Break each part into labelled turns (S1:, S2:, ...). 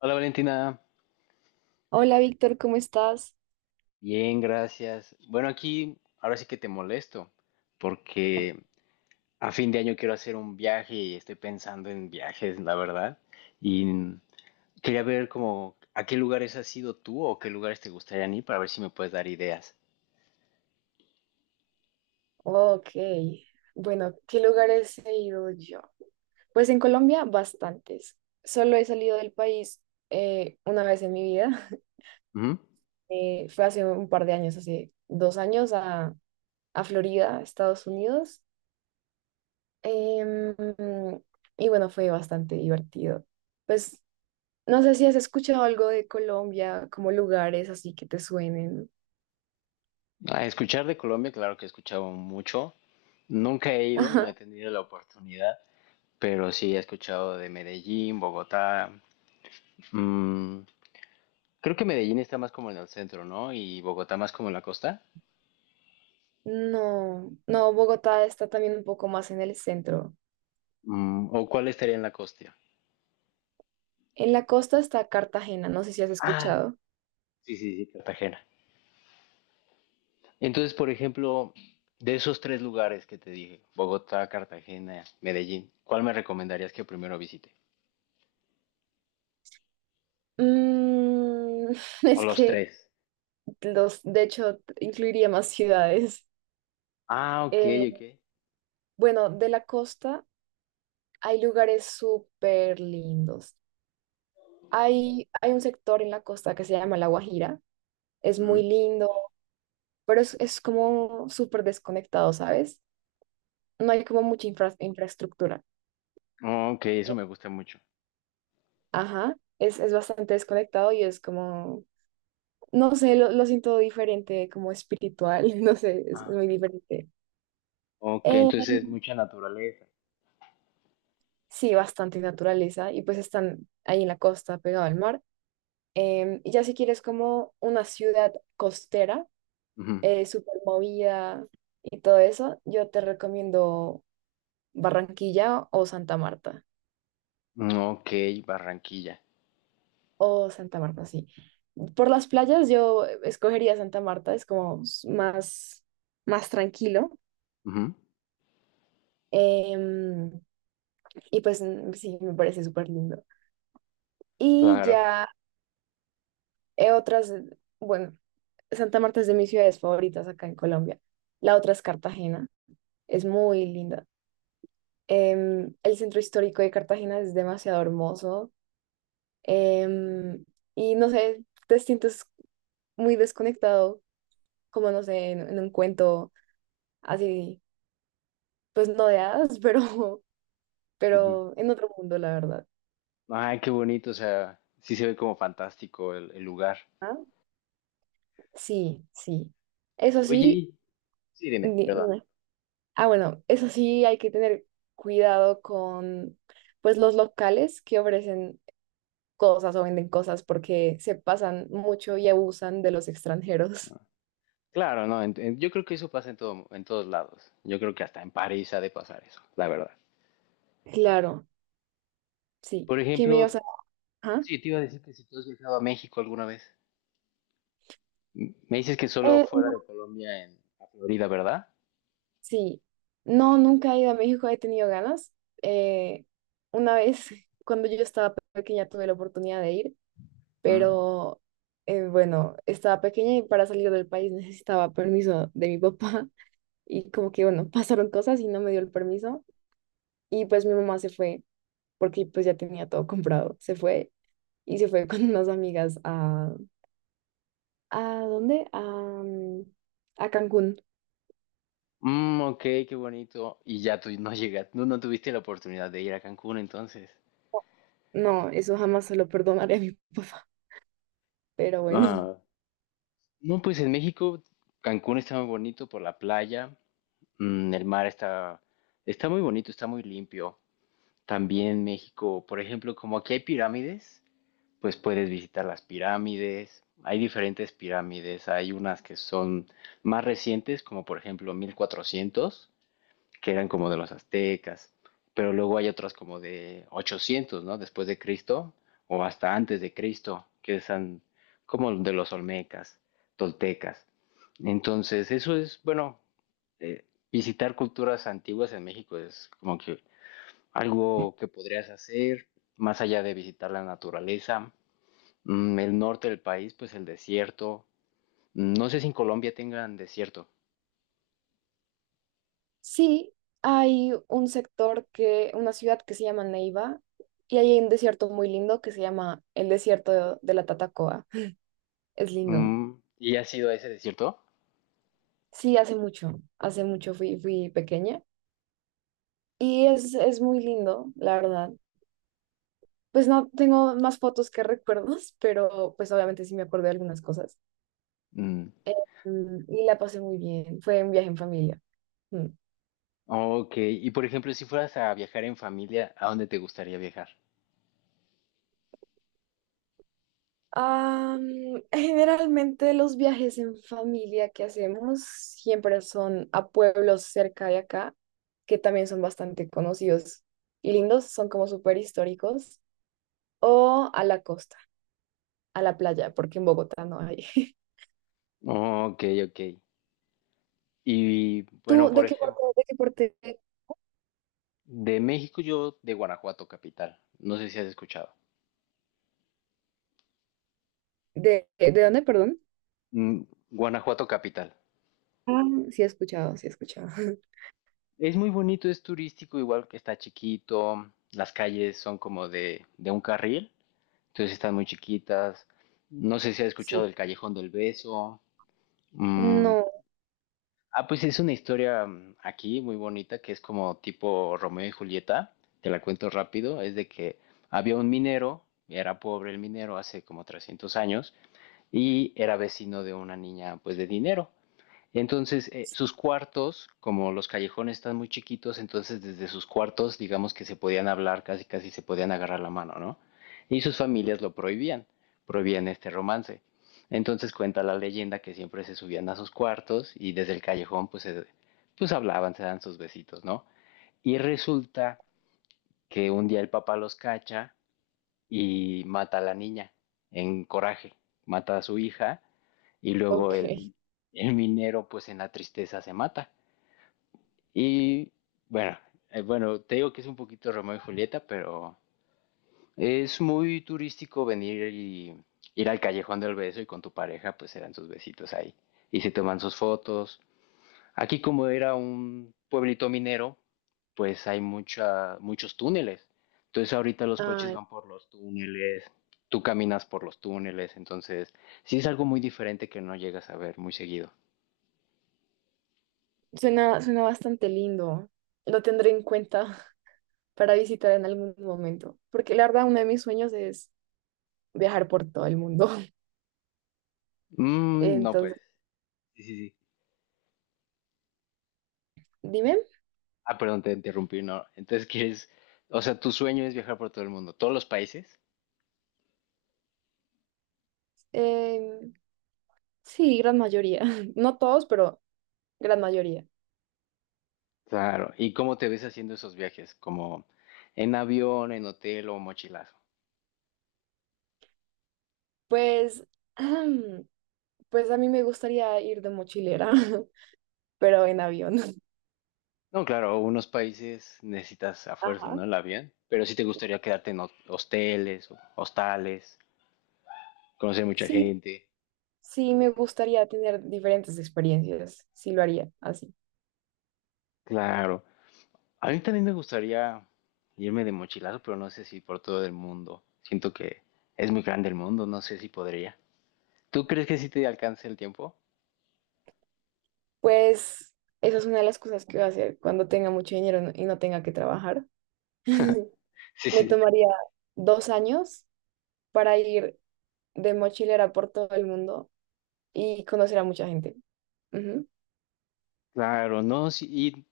S1: Hola Valentina,
S2: Hola Víctor, ¿cómo estás?
S1: bien, gracias. Bueno, aquí ahora sí que te molesto, porque a fin de año quiero hacer un viaje y estoy pensando en viajes, la verdad. Y quería ver como a qué lugares has ido tú o qué lugares te gustaría ir para ver si me puedes dar ideas.
S2: Ok, bueno, ¿qué lugares he ido yo? Pues en Colombia, bastantes. Solo he salido del país una vez en mi vida.
S1: Ujú.
S2: Fue hace un par de años, hace 2 años, a Florida, Estados Unidos. Em, y bueno, fue bastante divertido. Pues no sé si has escuchado algo de Colombia, como lugares así que te suenen.
S1: A escuchar de Colombia, claro que he escuchado mucho. Nunca he ido, no
S2: Ajá.
S1: he tenido la oportunidad, pero sí he escuchado de Medellín, Bogotá, mm, creo que Medellín está más como en el centro, ¿no? Y Bogotá más como en la costa.
S2: No, no, Bogotá está también un poco más en el centro.
S1: Mm, ¿o cuál estaría en la costa?
S2: En la costa está Cartagena, no sé si has
S1: Ah,
S2: escuchado.
S1: sí, sí, sí, Cartagena. Entonces, por ejemplo, de esos tres lugares que te dije, Bogotá, Cartagena, Medellín, ¿cuál me recomendarías que primero visite?
S2: Mm,
S1: O
S2: es
S1: los
S2: que
S1: tres.
S2: los, de hecho, incluiría más ciudades.
S1: Ah, ok,
S2: Eh,
S1: ok.
S2: bueno, de la costa hay lugares súper lindos. Hay un sector en la costa que se llama La Guajira. Es muy
S1: Ujú.
S2: lindo, pero es como súper desconectado, ¿sabes? No hay como mucha infraestructura.
S1: Oh, ok, eso me gusta mucho.
S2: Ajá, es bastante desconectado y es como, no sé, lo siento diferente, como espiritual, no sé, es
S1: Ah,
S2: muy
S1: ok.
S2: diferente.
S1: Ok,
S2: Eh,
S1: entonces es mucha naturaleza.
S2: sí, bastante naturaleza y pues están ahí en la costa, pegado al mar. Y ya si quieres como una ciudad costera,
S1: Ujú.
S2: súper movida y todo eso, yo te recomiendo Barranquilla o Santa Marta.
S1: Mm, ok, Barranquilla.
S2: O Santa Marta, sí. Por las playas yo escogería Santa Marta, es como más, más tranquilo.
S1: Ujú.
S2: Em, y pues mm, sí, me parece súper lindo. Y
S1: Claro.
S2: ya eh, otras, bueno, Santa Marta es de mis ciudades favoritas acá en Colombia. La otra es Cartagena, es muy linda. El centro histórico de Cartagena es demasiado hermoso. Em, y no sé, te sientes muy desconectado, como no sé, en un cuento así, pues no de hadas, pero en otro mundo, la verdad.
S1: Ay, qué bonito, o sea, sí se ve como fantástico el lugar.
S2: ¿Ah? Sí, sí. Eso sí,
S1: Oye, sí, dime,
S2: ni-
S1: ¿verdad?
S2: ni- bueno, eso sí hay que tener cuidado con pues los locales que ofrecen cosas o venden cosas porque se pasan mucho y abusan de los extranjeros.
S1: Claro, no, yo creo que eso pasa en todo, en todos lados. Yo creo que hasta en París ha de pasar eso, la verdad.
S2: Claro. Sí,
S1: Por
S2: ¿qué me ibas
S1: ejemplo,
S2: a...? Ajá.
S1: sí, te iba a decir que si tú has viajado a México alguna vez. Me dices que solo fuera
S2: No,
S1: de Colombia, en a Florida, ¿verdad?
S2: sí, no, nunca he ido a México, he tenido ganas. Eh, una vez, cuando yo estaba pequeña, tuve la oportunidad de ir,
S1: Mm.
S2: pero bueno, estaba pequeña y para salir del país necesitaba permiso de mi papá y como que, bueno, pasaron cosas y no me dio el permiso y pues mi mamá se fue porque pues ya tenía todo comprado, se fue y se fue con unas amigas a... ¿A dónde? A, a Cancún.
S1: Mm, ok, qué bonito. Y ya tú no llegaste, no, no tuviste la oportunidad de ir a Cancún entonces.
S2: No, eso jamás se lo perdonaré a mi papá, pero bueno.
S1: Ah, no, pues en México, Cancún está muy bonito por la playa. Mm, el mar está, está muy bonito, está muy limpio. También México, por ejemplo, como aquí hay pirámides, pues puedes visitar las pirámides. Hay diferentes pirámides, hay unas que son más recientes, como por ejemplo 1400, que eran como de los aztecas, pero luego hay otras como de 800, ¿no? Después de Cristo o hasta antes de Cristo, que son como de los olmecas, toltecas. Entonces, eso es, bueno, eh, visitar culturas antiguas en México es como que algo que podrías hacer, más allá de visitar la naturaleza, el norte del país, pues el desierto. Mm, no sé si en Colombia tengan desierto.
S2: Sí, hay un sector que, una ciudad que se llama Neiva y hay un desierto muy lindo que se llama el desierto de la Tatacoa. Es lindo.
S1: Mm, ¿y has ido a ese desierto?
S2: Sí, hace mucho fui, fui pequeña y es muy lindo, la verdad. Pues no tengo más fotos que recuerdos, pero pues obviamente sí me acuerdo de algunas cosas.
S1: Mm,
S2: Mm, y la pasé muy bien. Fue un viaje en familia. Mm.
S1: ok, y por ejemplo, si fueras a viajar en familia, ¿a dónde te gustaría viajar?
S2: Am, generalmente los viajes en familia que hacemos siempre son a pueblos cerca de acá, que también son bastante conocidos y lindos, son como súper históricos, o a la costa, a la playa, porque en Bogotá no hay.
S1: Ok, ok. Y bueno,
S2: ¿Tú
S1: por
S2: de qué parte,
S1: ejemplo,
S2: de qué parte,
S1: de México yo de Guanajuato capital. No sé si has escuchado.
S2: de dónde, perdón?
S1: Mm, Guanajuato capital.
S2: Ah, sí he escuchado, sí he escuchado.
S1: Es muy bonito, es turístico, igual que está chiquito. Las calles son como de un carril, entonces están muy chiquitas. No sé si has escuchado
S2: Sí.
S1: el Callejón del Beso. Mm.
S2: No,
S1: Ah, pues es una historia aquí muy bonita que es como tipo Romeo y Julieta. Te la cuento rápido. Es de que había un minero, era pobre el minero hace como 300 años y era vecino de una niña pues de dinero. Entonces, sus cuartos, como los callejones están muy chiquitos, entonces desde sus cuartos, digamos que se podían hablar, casi casi se podían agarrar la mano, ¿no? Y sus familias lo prohibían, prohibían este romance. Entonces cuenta la leyenda que siempre se subían a sus cuartos y desde el callejón pues, pues hablaban, se dan sus besitos, ¿no? Y resulta que un día el papá los cacha y mata a la niña en coraje, mata a su hija y luego
S2: ok.
S1: el minero pues en la tristeza se mata. Y bueno, bueno, te digo que es un poquito Romeo y Julieta, pero es muy turístico venir y ir al callejón del beso y con tu pareja pues se dan sus besitos ahí y se toman sus fotos. Aquí como era un pueblito minero, pues hay muchos túneles. Entonces ahorita los coches
S2: Ay,
S1: van por los túneles, tú caminas por los túneles, entonces sí es algo muy diferente que no llegas a ver muy seguido.
S2: suena, suena bastante lindo. Lo tendré en cuenta para visitar en algún momento, porque la verdad uno de mis sueños es viajar por todo el mundo.
S1: Mm, no, pues,
S2: Entonces,
S1: sí, sí, sí.
S2: dime,
S1: Ah, perdón, te interrumpí, no. Entonces quieres, o sea, tu sueño es viajar por todo el mundo, todos los países.
S2: Em, sí, gran mayoría, no todos, pero gran mayoría.
S1: Claro. ¿Y cómo te ves haciendo esos viajes? ¿Como en avión, en hotel o mochilazo?
S2: Pues, pues a mí me gustaría ir de mochilera, pero en avión.
S1: No, claro, unos países necesitas a fuerza,
S2: Ajá.
S1: ¿no? El avión. Pero sí te gustaría quedarte en hosteles, o hostales, conocer mucha
S2: Sí,
S1: gente.
S2: sí, me gustaría tener diferentes experiencias, sí lo haría así.
S1: Claro. A mí también me gustaría irme de mochilazo, pero no sé si por todo el mundo. Siento que es muy grande el mundo, no sé si podría. ¿Tú crees que sí te alcance el tiempo?
S2: Pues esa es una de las cosas que voy a hacer cuando tenga mucho dinero y no tenga que trabajar.
S1: Sí,
S2: Me
S1: sí.
S2: tomaría 2 años para ir de mochilera por todo el mundo y conocer a mucha gente. Ujú,
S1: Claro, no, sí. Y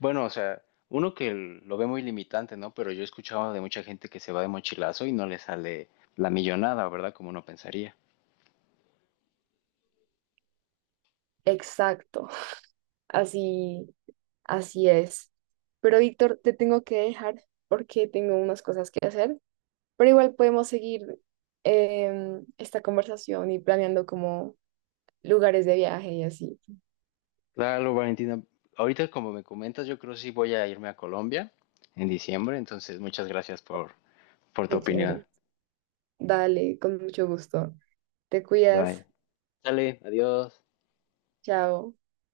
S1: bueno, o sea, uno que lo ve muy limitante, ¿no? Pero yo he escuchado de mucha gente que se va de mochilazo y no le sale la millonada, ¿verdad? Como uno pensaría.
S2: exacto, así, así es. Pero Víctor, te tengo que dejar porque tengo unas cosas que hacer, pero igual podemos seguir esta conversación y planeando como lugares de viaje y así.
S1: Claro, Valentina. Ahorita, como me comentas, yo creo que sí voy a irme a Colombia en diciembre, entonces muchas gracias por tu
S2: Qué
S1: opinión.
S2: chévere. Dale, con mucho gusto. Te
S1: Bye.
S2: cuidas.
S1: Dale, adiós.
S2: Chao.